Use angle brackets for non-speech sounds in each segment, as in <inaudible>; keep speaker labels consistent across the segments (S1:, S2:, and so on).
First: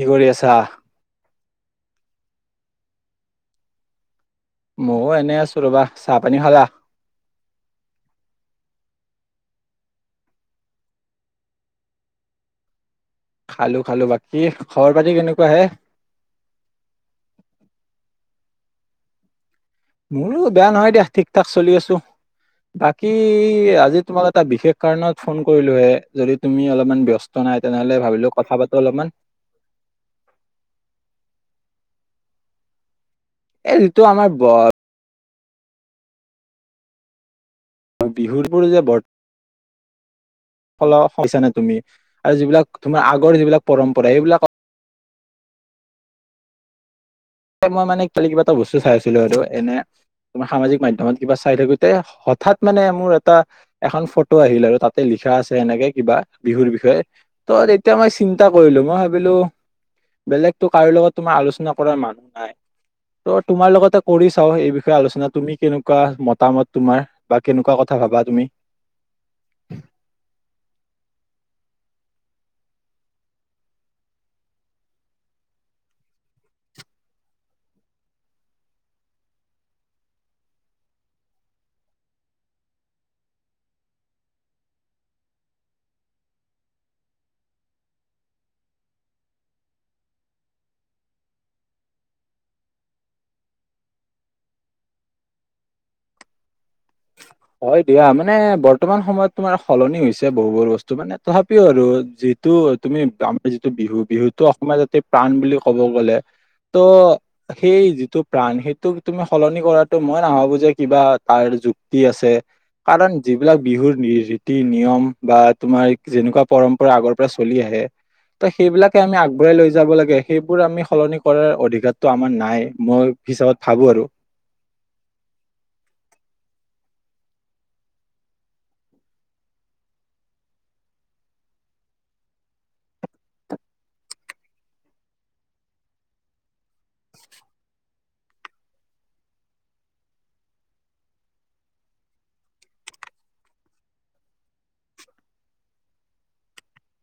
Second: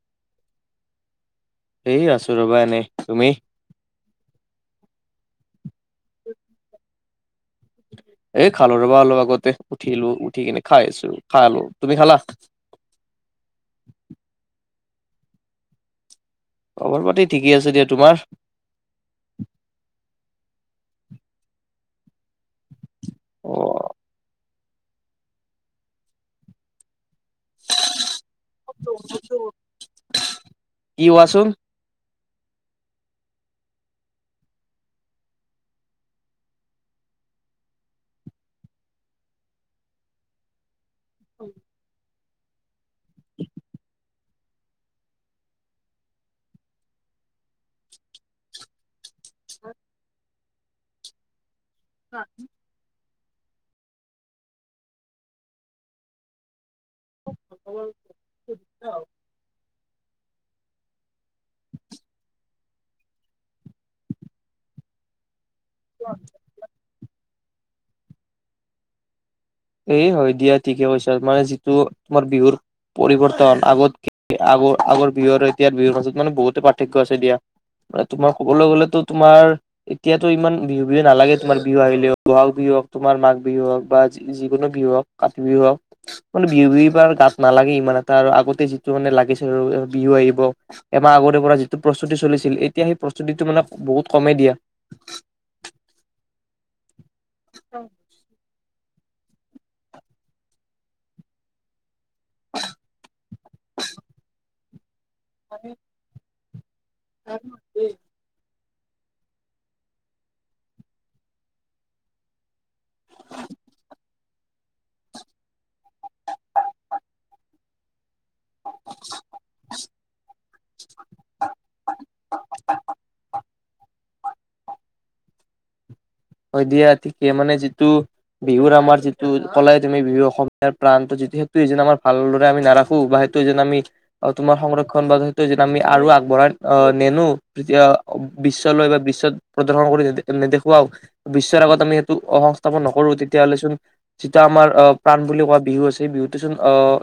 S1: কি কৰি আছা?
S2: হেৰি আছো ৰবা এনেই, তুমি?
S1: মইও এনেই আছো ৰৱা চাহ পানী খালা?
S2: এ খালো ৰবা অলপ আগতে, উঠিলো উঠি কিনে খাই আছো খালো তুমি খালা?
S1: খালো খালো বাকী খবৰ পাতি কেনেকোৱা হে?
S2: খবৰ পাতি ঠিকেই আছে দিয়া তোমাৰ?
S1: মোৰো বেয়া নহয় দিয়া, ঠিক ঠাক চলি আছো। বাকী
S2: অ
S1: আজি তোমাক এটা বিশেষ কাৰণত ফোন কৰিলো এ যদি তুমি অলপমান ব্যস্ত নাই তেনেহলে ভাবিলো কথা পাতো অলপমান
S2: কি কোৱাচোন
S1: এই ঋতু আমাক বৰ বিহুৰপুৰ যে বৰ ফলাছ <unintelligible> পাইছানে তুমি আৰু যিবিলাক তোমাৰ আগৰ যিবিলাক পৰম্পৰা সেইবিলাক এ মই মানে খালি কিবা এটা বস্তু চাই আছিলো আৰু এনে তোমাৰ সামাজিক মাধ্যমত কিবা চাই থাকো এ হঠাৎ মানে মোৰ এটা এখন ফটো আহিল আৰু তাতে লিখা আছে এনেকে কিবা বিহুৰ বি ধেত তহঁত এতিয়া মই চিন্তা কৰিলো মই ভাবিলো বেলেগতো কাৰো লগত তোমাৰ আলোচনা কৰা মানুষ নাই ত তোমাৰ লগতে কৰি চাও এই বিষয়ে আলোচনা তুমি কেনেকুৱা মতামত তোমাৰ বা কেনেকুৱা কথা ভাবা তুমি
S2: এই হয় দিয়া ঠিকে কৈছা মানে যিটো তোমাৰ বিহুৰ পৰিৱৰ্তন আগত আগ আগৰ বিহু এতিয়াৰ বিহুৰ মাজত মানে বহুতে পাৰ্থক্য আছে দিয়া ম তোমাৰ কবলৈ গলেতো তোমাৰ এতিয়াতো ইমান বিহু বিহু নালাগে তোমাৰ বিহু আহিলেও বহাগ বিহু হওক তোমাৰ মাঘ বিহু হওক বা যিকোনো বিহু হওক কাতি বিহু হওক মানে বিহু বিহু গাত নালাগে ইমান এটা আৰু আগতে যিটো মানে লাগিছিল অ অ বিহু আহিব এমাহ আগৰে পৰা যিটো প্ৰস্তুতি চলিছিল এতিয়া সেই প্ৰস্তুতিটো মানে বহুত কমেই দিয়া
S1: হয় দিয়া মানে বৰ বৰ্তমান সময়ত তোমাৰ সলনি হৈছে বহুবোৰ বস্তু মানে তথাপিও আৰু যিটো তুমি আমাৰ যিটো বিহু বিহুটো অসমত গ প্ৰাণ বুলি ক'ব গ'লে ত' সেই যিটো প্ৰাণ সেইটো তুমি সলনি কৰাটো মই নাভাবো যে কিবা তাৰ যুগ আছে কাৰণ যিবিলাক বিহুৰ ৰীতি নিয়ম বা তোমাৰ যেনেকুৱা পৰম্পৰা আগৰ পৰা চলি আহে ত সেইবিলাকে আমি আগবঢ়াই লৈ যাব লাগে সেইবোৰ আমি সলনি কৰাৰ অধিকাৰটো আমাৰ নাই মই হিচাপ ভাবো আৰু।
S2: হয় দিয়া ঠিকে মানে যিটো বিহুৰ আমাৰ যিটো কলাই তুমি বিহু অসমীয়াৰ প্ৰান যিটো সেইটোৱে যে আমাৰ ভালদৰে আমি নাৰাখো বা সেইটো যেন আমি তোমাৰ সংৰক্ষন বা সেইটো যে আমি আৰু আগবঢ়াই আহ নেনো বিশ্ব লৈ বা বিশ্বত প্ৰদৰ্শন কৰি নেদেখুওৱা বিশ্বৰ আগত আমি সেইটো সংস্থাপন নকৰো তেতিয়াহ'লে চোন যিটো আমাৰ আহ প্ৰাণ বুলি কোৱা বিহু আছে বিহুটো চোন আহ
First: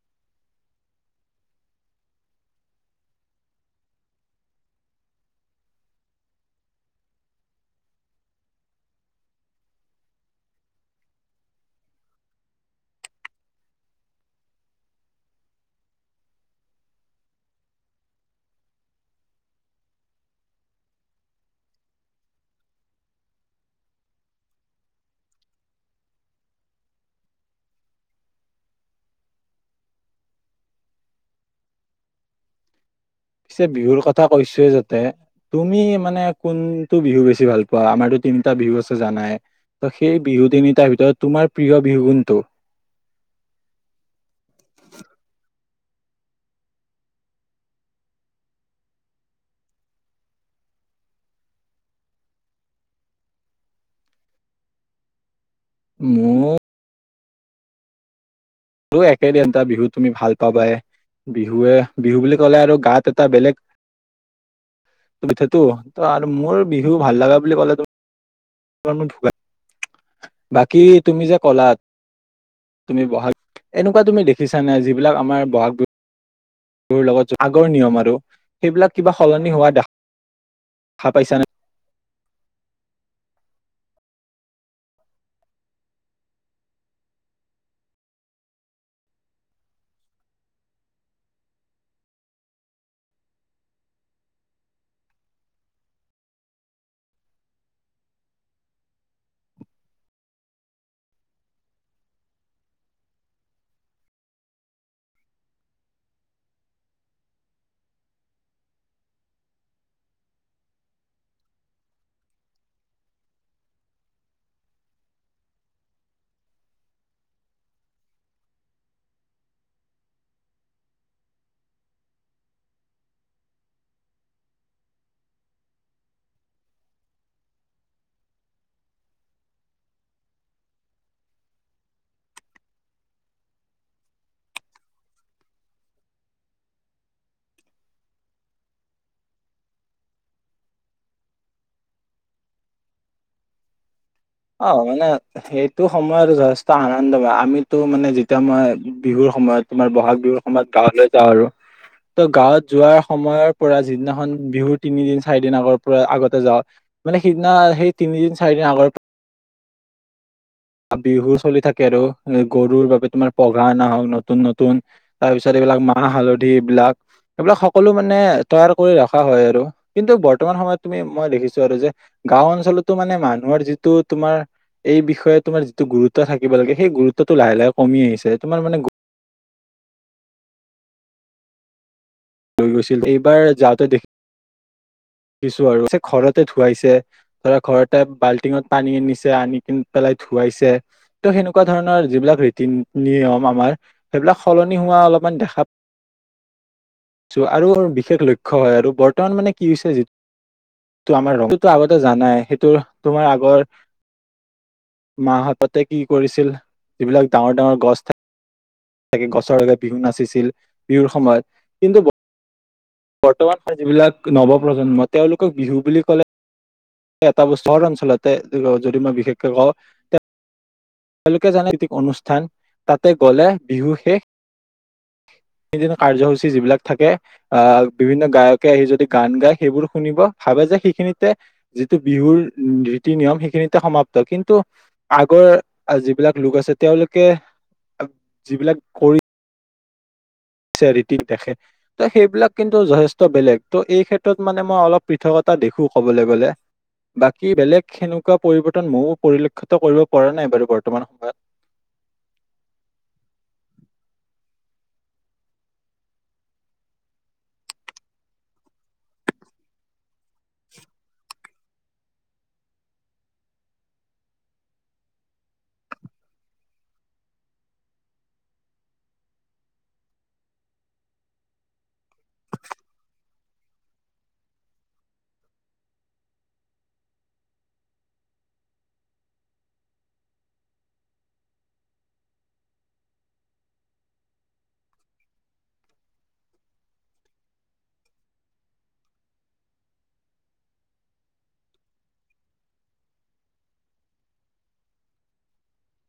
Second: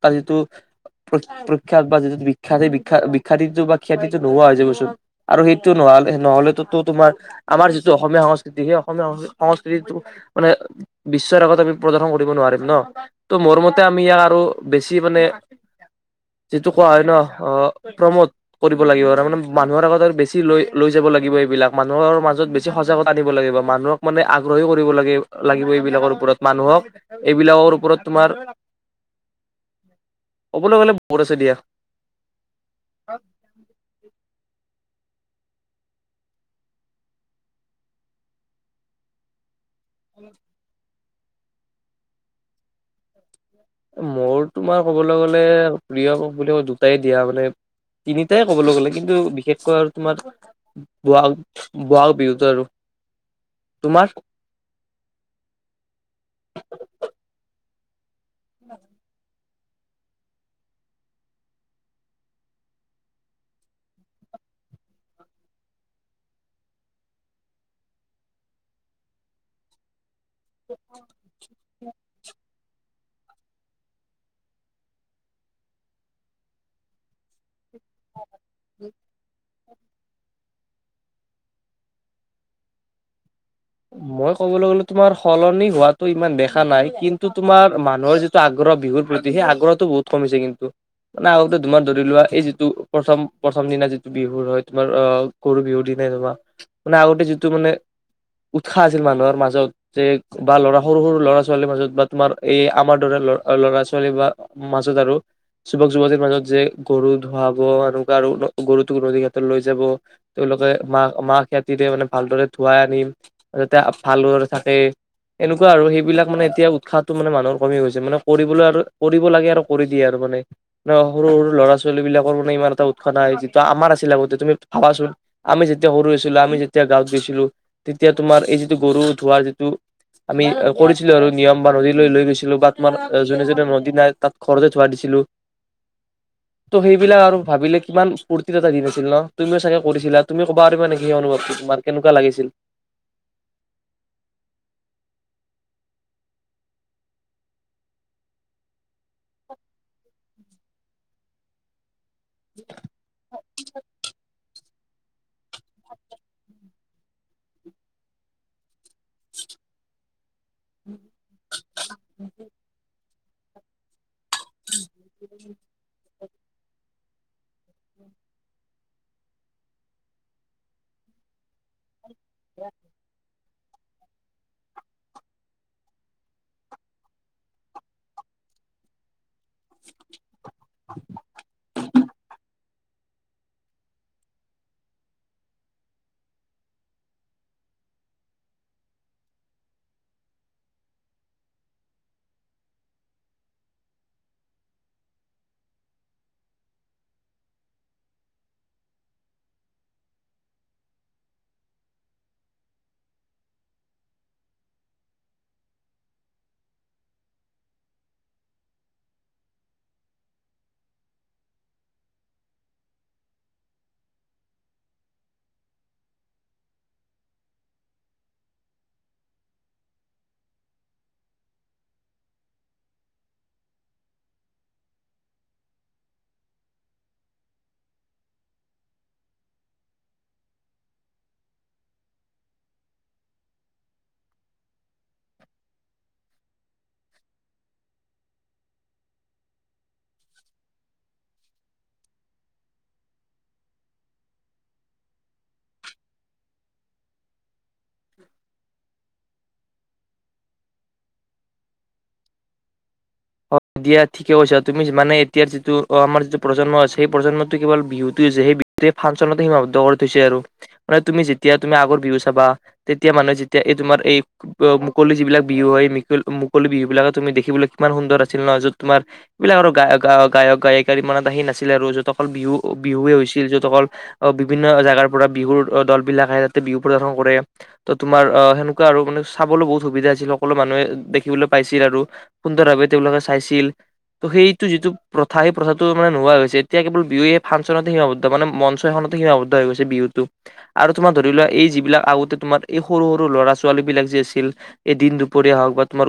S2: তাৰ যিটো প্ৰখ্যাত বা যিটো বিখ্যাত সেই বিখ্যাত বিখ্যাতিটো বা খ্যাতিটো নোহোৱা হৈ যাবচোন আৰু সেইটো নহ নহলে তোমাৰ আমাৰ যিটো অসমীয়া সংস্কৃতি সেই অসমীয়া সংস্কৃতিটো মানে বিশ্বৰ আগত আমি প্ৰদৰ্শন কৰিব নোৱাৰিম ন ত মোৰ মতে আমি ইয়াক আৰু বেছি মানে যিটো কোৱা হয় ন অ প্ৰমোট কৰিব লাগিব আৰু মানে মানুহৰ আগত আৰু বেছি লৈ লৈ যাব লাগিব এইবিলাক মানুহৰ মাজত বেছি সজাগতা নিব লাগিব মানুহক মানে আগ্ৰহী কৰিব লাগ লাগিব এইবিলাকৰ ওপৰত মানুহক এইবিলাকৰ ওপৰত তোমাৰ ক'বলৈ গ'লে বহুত আছে দিয়া।
S1: পিছে বিহুৰ কথা কৈছোয়ে যা তুমি মানে কোনটো বিহু বেছি ভাল পোৱা আমাৰতো তিনটা বিহু আছে জানাই। ত' সেই বিহু তিনিটাৰ ভিতৰত তোমাৰ প্ৰিয় বিহুকোণটো
S2: মোৰ তোমাৰ ক'বলৈ গ'লে প্ৰিয়কক বোলে দুটাই দিয়া মানে তিনিটাই কবলৈ গ'লে কিন্তু বিশেষকৈ আৰু তোমাৰ বোৱা বোৱা বিহুতে আৰু তোমাৰ?
S1: মোৰ মোৰো একে দিয়া। এটা বিহু তুমি ভাল পাবাই বিহুৱে বিহু বুলি ক'লে আৰু গাত এটা বেলেগ পিঠটো আৰু মোৰ বিহু ভাল লগা বুলি ক'লে <unintelligible> বাকি তুমি যে ক'লা তুমি বহাগ এনেকুৱা তুমি দেখিছা নাই যিবিলাক আমাৰ বহাগ বিহু তোৰ লগত আগ ৰ নিয়ম আৰু সেইবিলাক কিবা সলনি হোৱা দেখা খা পাইছা নাই?
S2: মই কবলৈ গলে তোমাৰ সলনি হোৱাটো ইমান দেখা নাই, কিন্তু তোমাৰ মানুহৰ যিটো আগ্ৰহ বিহুৰ প্ৰতি সেই আগ্ৰহটো বহুত কমিছে কিন্তু মানে আগতে তোমাৰ ধৰি লোৱা এই যিটো প্ৰথম প্ৰথম দিনা যিটো বিহুৰ হয় তোমাৰ আহ গৰু বিহুৰ দিনাই তোমাৰ মানে আগতে যিটো মানে উৎসাহ আছিল মানুহৰ মাজত যে বা ল'ৰা সৰু সৰু লৰা ছোৱালীৰ মাজত বা তোমাৰ এই আমাৰ দৰে ল'ৰা ছোৱালী বা মাজত আৰু যুৱক যুৱতীৰ মাজত যে গৰু ধুৱাব মানুহ আৰু গৰুটোক নদীৰ ঘাটত লৈ যাব তেওঁলোকে মাহ মাহ হালধিৰে মানে ভালদৰে ধুৱাই আনি যাতে ভালদৰে থাকে এনেকুৱা আৰু সেইবিলাক মানে এতিয়া উৎসাহটো মানে মানুহৰ কমি গৈছে মানে কৰিবলৈ আৰু কৰিব লাগে আৰু কৰি দিয়ে আৰু মানে সৰু সৰু ল'ৰা ছোৱালী বিলাকৰ মানে ইমান এটা উৎসাহ নাই যিটো আমাৰ আছিলে আগতে তুমি ভাবাচোন আমি যেতিয়া সৰু আছিলো আমি যেতিয়া গাঁৱত গৈছিলো তেতিয়া তোমাৰ এই যিটো গৰু ধোৱাৰ যিটো আমি কৰিছিলো আৰু নিয়ম বা নদীলৈ লৈ গৈছিলো বা তোমাৰ যোনে যোনে নদী নাই তাত ঘৰতে ধোৱাই দিছিলো ত' সেইবিলাক আৰু ভাবিলে কিমান ফূৰ্তিৰ এটা দিন আছিল ন? তুমিও চাগে কৰিছিলা তুমি ক'বা পাৰিবা নেকি? সেই অনুভৱটো তোমাৰ কেনেকুৱা লাগিছিল?
S1: অ মানে সেইটো সময়ত যথেষ্ট আনন্দময় আমিতো মানে যেতিয়া মই বিহুৰ সময়ত তোমাৰ বহাগ বিহুৰ সময়ত গাঁৱলৈ যাওঁ আৰু ত' গাঁৱত যোৱাৰ সময়ৰ পৰা যিদিনাখন বিহুত তিনিদিন চাৰি দিন আগৰ পৰা আগতে যাওঁ মানে সিদিনা সেই তিনিদিন চাৰি দিন আগৰ বিহু চলি থাকে আৰু গৰুৰ বাবে তোমাৰ পঘা নহওক ন নতুন নতুন তাৰপিছত এইবিলাক মাহ হালধি এইবিলাক এইবিলাক সকলো মানে তৈয়াৰ কৰি ৰখা হয় আৰু কিন্তু বৰ্তমান সময়ত তুমি মই দেখিছো আৰু যে গাঁও অঞ্চলতো মানে মানুহ তোমাৰ যিটো তোমাৰ এই বিষয়ত তোমাৰ যিটো গুৰুত্ব থাকিব লাগে সেই গুৰুত্বটো লাহে লাহে কমি আহিছে তোমাৰ মানে
S2: <inaudible>
S1: লৈ গৈছিল এইবাৰ যাওঁতে দেখি কিছু আৰু ঘৰতে ধুৱাইছে ধৰা ঘৰতে বাল্টিঙত পানী আনিছে আনি ক পেলাই ধুৱাইছে ত সেনেকুৱা ধৰণৰ যিবিলাক ৰীতি নিয়ম আমাৰ সেইবিলাক সলনি হোৱা অলপমান দেখা পাইছোঁ আৰু বিশেষ লক্ষ্য় হয় আৰু বৰ্তমান মানে কি হৈছে যি আমাৰ আগতে জানাই সেইটো তোমাৰ আগৰ মাহাহততে কি কৰিছিল যিবিলাক ডাঙৰ ডাঙৰ গছ থা কে গছৰ লগে বিহু নাচিছিল বিহুৰ সময়ত, কিন্তু বৰ্তমান যিবিলাক নৱ প্ৰজন্মত তেওঁলোকক বিহু বুলি ক'লে এটা ব চহৰ অঞ্চলতে যদি মই বিশেষকৈ কওঁ তেওঁলোকে জানে কৃতিক অনুষ্ঠান, তাতে গলে বিহু শেষ সিদিনা কাৰ্য্যসূচী যিবিলাক থাকে আহ বিভিন্ন গায়কে আহি যদি গান গায় সেইবোৰ শুনিব, ভাবে যে সেইখিনিতে যিটো বিহুৰ নিতি নিয়ম সেইখিনিতে সমাপ্ত কিন্তু আগৰ যিবিলাক লোক আছে তেওঁলোকে যিবিলাক কৰি চেৰিটি দেখে, ত' সেইবিলাক কিন্তু যথেষ্ট বেলেগ ত' এই ক্ষেত্ৰত মানে মই অলপ পৃথকতা দেখো কবলৈ গলে বাকী বেলেগ সেনেকুৱা পৰিৱৰ্তন ময়ো পৰিলক্ষিত ষত কৰিব পৰা নাই বাৰু বৰ্তমান সময়ত।
S2: দিয়া ঠিকে কৈছা তুমি মানে এতিয়া যিটো অ আমাৰ যিটো প্ৰজন্ম আছে সেই প্ৰজন্মতটো কেৱল বিহুত হৈছে সেই বিহু ফাংচনতে সীমাৱদ্ধ কৰি থৈছে আৰু, মানে তুমি যেতিয়া তুমি আগৰ বিহু চাবা তেতিয়া মানুহে যেতিয়া এই তোমাৰ এই মুকলি যিবিলাক বিহু হয় এই মিক'ল মুকলি বিহু বিলাকে তুমি দেখিবলৈ কিমান সুন্দৰ আছে আ নহ, য'ত তোমাৰ এইবিলাক আৰু গায় গায় গায়ক গায়িক ইমানত আহি নাছিলে আৰু, যতসকল বিহু বিহুৱে হৈছিল, যত অকল অ বিভিন্ন জোগাৰ পৰা বিহুৰ দল বিলাক আহে তাতে বিহু প্ৰদৰ্শন কৰে, ত তোমাৰ আহ সেনেকুৱা আৰু মানে চাবলৈ বহুত সুবিধা আছিল, সকলো মানুহে দেখিবলৈ পাইছিল আৰু সুন্দৰ ভাৱে তেওঁলোকে চাইছিল, ত সেইটো যিটো প্ৰথা সেই প্ৰথাটো মানে নোহোৱাৈ হৈছে, এতিয়া কেৱল বিহু ফাংচনত সীমাবদ্ধ, মানে মঞ্চ এখনতে সীমাবদ্ধ হৈ গৈছে বিহুতটো আৰু তোমাৰ ধৰি লোৱা এই যিবিলাক আগতে তোমাৰ এই সৰু সৰু ল'ৰা ছোৱালী বিলাক যি আছিল এই দিন দুপৰীয়া হওক বা তোমাৰ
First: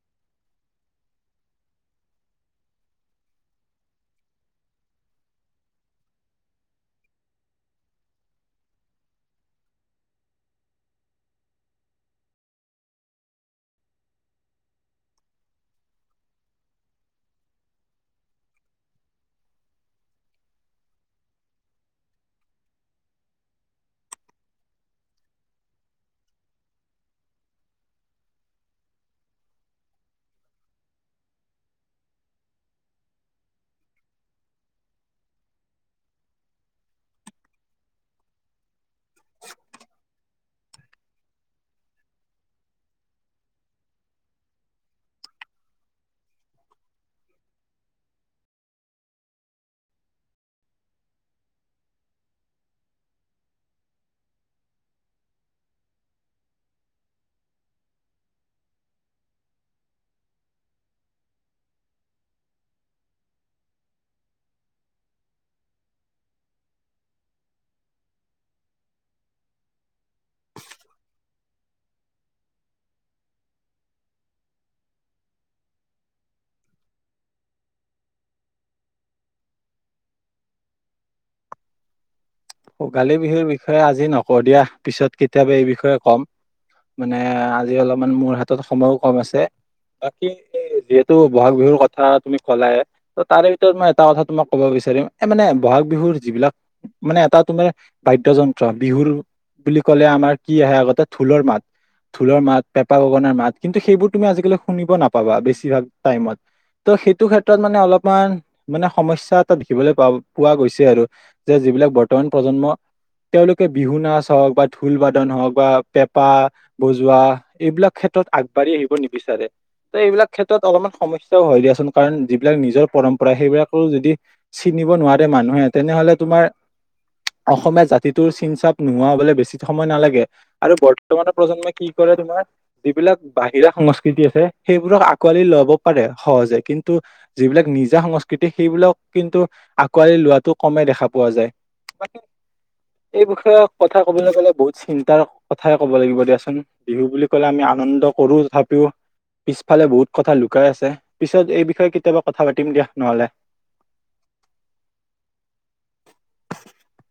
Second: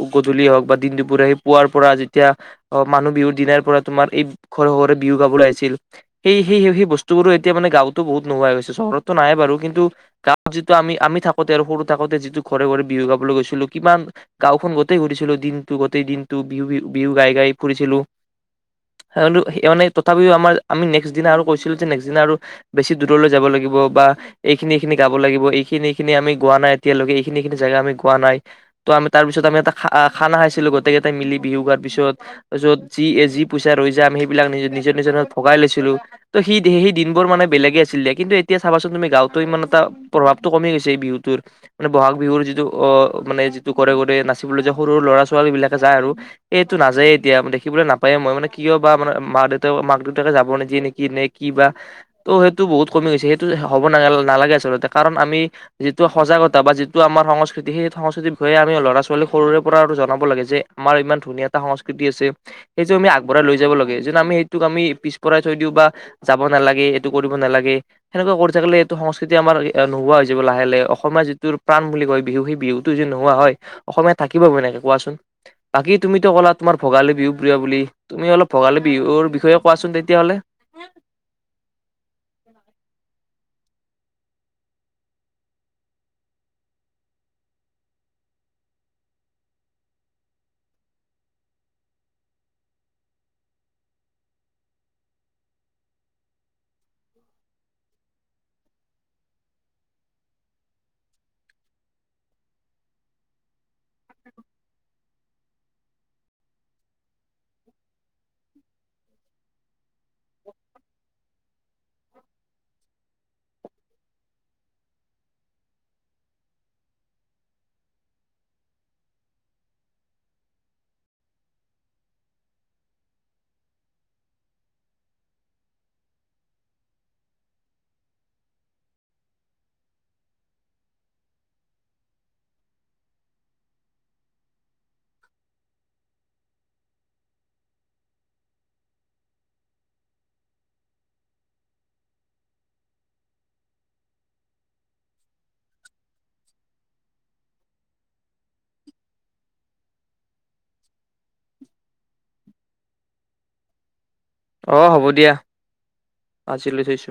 S2: অ গধূলিয় হওক বা দিন দূ বুঢ়া আহী পোৱাৰ পৰা যেতিয়া অ মানুহ বিহুৰ দিনাৰ পৰা তোমাৰ এই ঘৰে ঘৰে বিহু গাবলৈ আহিছিল, সেই সেই স সেই বস্তু বোৰো এতিয়া মানে গাঁওতো বহুত নোহোৱা হৈ গৈছে, চহৰতটো নাই বাৰু কিন্তু গাঁৱ যিটো আমি আমি থাকোতে আৰু সৰু থাকোতে যিটো ঘৰে ঘৰে বিহু গাবলৈ গৈছিলো কিমান গাওখন গোতেই ঘূৰিছিলো দিন গোটে'ই দিনটো বিহু, বিহু গাই, গাই ফুৰিছিলো। মানে, তথাপিও আমাৰ আমি নেক্স দিনা আৰু কৈছিলো, যে' নেক্স দিনা আৰু বেছি দূৰলৈ যাব লাগিব। বা' এইখিনি, এইখিনি গাব লাগিব, এইখিনি আমি গোৱা নাই এতিয়ালৈকে, এইখিনি, এইখিনি জেগা আমি গোৱা নাই। ত' আমি তাৰ পিছত আমি এটা খানা খাইছো গোটকেই টাই মিলি বিহু গোৱাৰ পিছত, য'ত যি, যি পইচা ৰৈ যায়, আমি সেইবিলাক নি, নিজৰ, নিজৰ ভগাই লৈছিলো। ত' সি সেই দিন বোৰ মানে বেলেগে আছিলে। কিন্তু এতিয়া চাবাচোন তুমি গাওঁ'তো ইমান এটা প্ৰভাৱটো কমি গৈছে। এই বিহুতোৰ মানে, বহাগ বিহুৰ যিটো অত মানে, যিটো কৰে নাচিবলৈ যে সৰু, সৰু ল'ৰা-ছোৱালী- ছোৱালী বিলাকে যায়। আৰু সেইটো নাযায়ে, এতিয়া দেখিবলৈ নাপায়। মই মানে, কিয় বা' মানে মা দেউতা, মাক দেউতাকে যাব নেকি, নেকি, নে কি বা ত' সেইটো বহুত কমি গৈছে। সেইটো হব নালাগে আচলতে কাৰণ আমি যিটো সজাগতা বা' যিটো আমাৰ সংস্কৃতি সেই সংস্কৃতিৰ বিষয়ে আমি ল'ৰা-ছোৱালী সৰুৰে পৰা জনাব জনাব লাগে যে' আমাৰ ইমান ধুনীয়া এটা সংস্কৃতি আছে, সেইটো আমি আগবঢ়াই লৈ যাব লাগে। যেনে, আমি সেইটোক আমি পিছ পৰাই থৈ দিওঁ বা' যাব নালাগে, এইটো কৰিব নালাগে। সেনেকোৱা কৰি থাকি'লে এইটো সংস্কৃতি আমাৰ নোহোৱা হৈ যাব, লাহে, লাহে। অসমীয়া যিটো প্ৰাণ বুলি কয়, বিহু সেই বিহুতো যে নোহোৱা হয়। অসমীয়া থাকিব কেনেকৈ কোৱাচোন। বাকী, তুমি টো কলা তোমাৰ ভোগালী বিহু প্ৰিয়' বুলি। তুমি অলপ ভোগালী বিহুৰ বিষয়ে কোৱাচোন তেতিয়াহলে?
S1: ভোগালি বিহুৰ বিষয়ে আজি নকওঁ দিয়া, পিছত কেতিয়া'বা এই বিষয়ে ক'ম। মানে আজি অলপমান মোৰ হাত'ত সময়ো কম আছে। বাকী, যিহেতু বহাগ বিহুৰ কথা তুমি ক'লাই ত' তাৰে ভিতৰত মই এটা কথা তোমাক ক'ব বিচাৰিম, এ'ই মানে, বহাগ বিহুৰ যিবিলাক মানে, এটা তুমাৰ বাদ্য যন্ত্ৰ, বিহুৰ বুলি ক'লে আমাৰ কি' আহে আগতে ঢোলৰ মাত, ঢোলৰ মাত, পেঁপা, গগনাৰ মাত, কিন্তু, সেইবোৰ তুমি আজিকালি শুনিব নাপা'বা। বেছিভাগ টাইমত ত' সেইটো ক্ষেত্ৰত মানে অলপমান মানে সমস্যা এটা দেখিবলৈ পোৱা গৈছে। আৰু যে যিবিলাক বৰ্তমান প্ৰজন্ম, তেওঁলোকে বিহু নাচ হওঁক, বা' ঢোল বাদন হওঁক, বা' পেঁপা বজোৱা এইবিলাক ক্ষেত্ৰত আগবাঢ়ি আহিব নিবিচাৰে। ত' এইবিলাক ক্ষেত্ৰত অলপমান সমস্যাও হয়, গৈ দিয়াচোন। কাৰণ, যিবিলাক নিজৰ পৰম্পৰা সেইবিলাকো যদি চিনিব নোৱাৰে মানুহে তেনে'হলে তোমাৰ অসমীয়া জাতিটোৰ চিন, চাপ নোহোৱা হবলে বেছি সময় নালাগে। আৰু, বৰ্তমানৰ প্ৰজন্মই কি কৰে তোমাৰ, যিবিলাক বাহিৰা সংস্কৃতি আছে, সেইবোৰক আঁকোৱালি ল'ব পাৰে সহজে। কিন্তু, যিবিলাক নিজা সংস্কৃতি, সেইবিলাক কিন্তু, আকোৱালি লোৱাটো কমেই দেখা পোৱা যায়। এই বিষয়ে কথা কবলৈ গ'লে বহুত চিন্তাৰ কথাই ক'ব লাগিব দিয়াচোন। বিহু বুলি ক'লে আমি আনন্দ কৰো, তথাপিও পিছফালে বহুত কথা লুকাই আছে। পিছত এই বিষয়ে কেতিয়া বা' কথা পাতিম দিয়া। নহ'লে।
S2: অঁ হ'ব দিয়া। আজিলৈ থৈছো।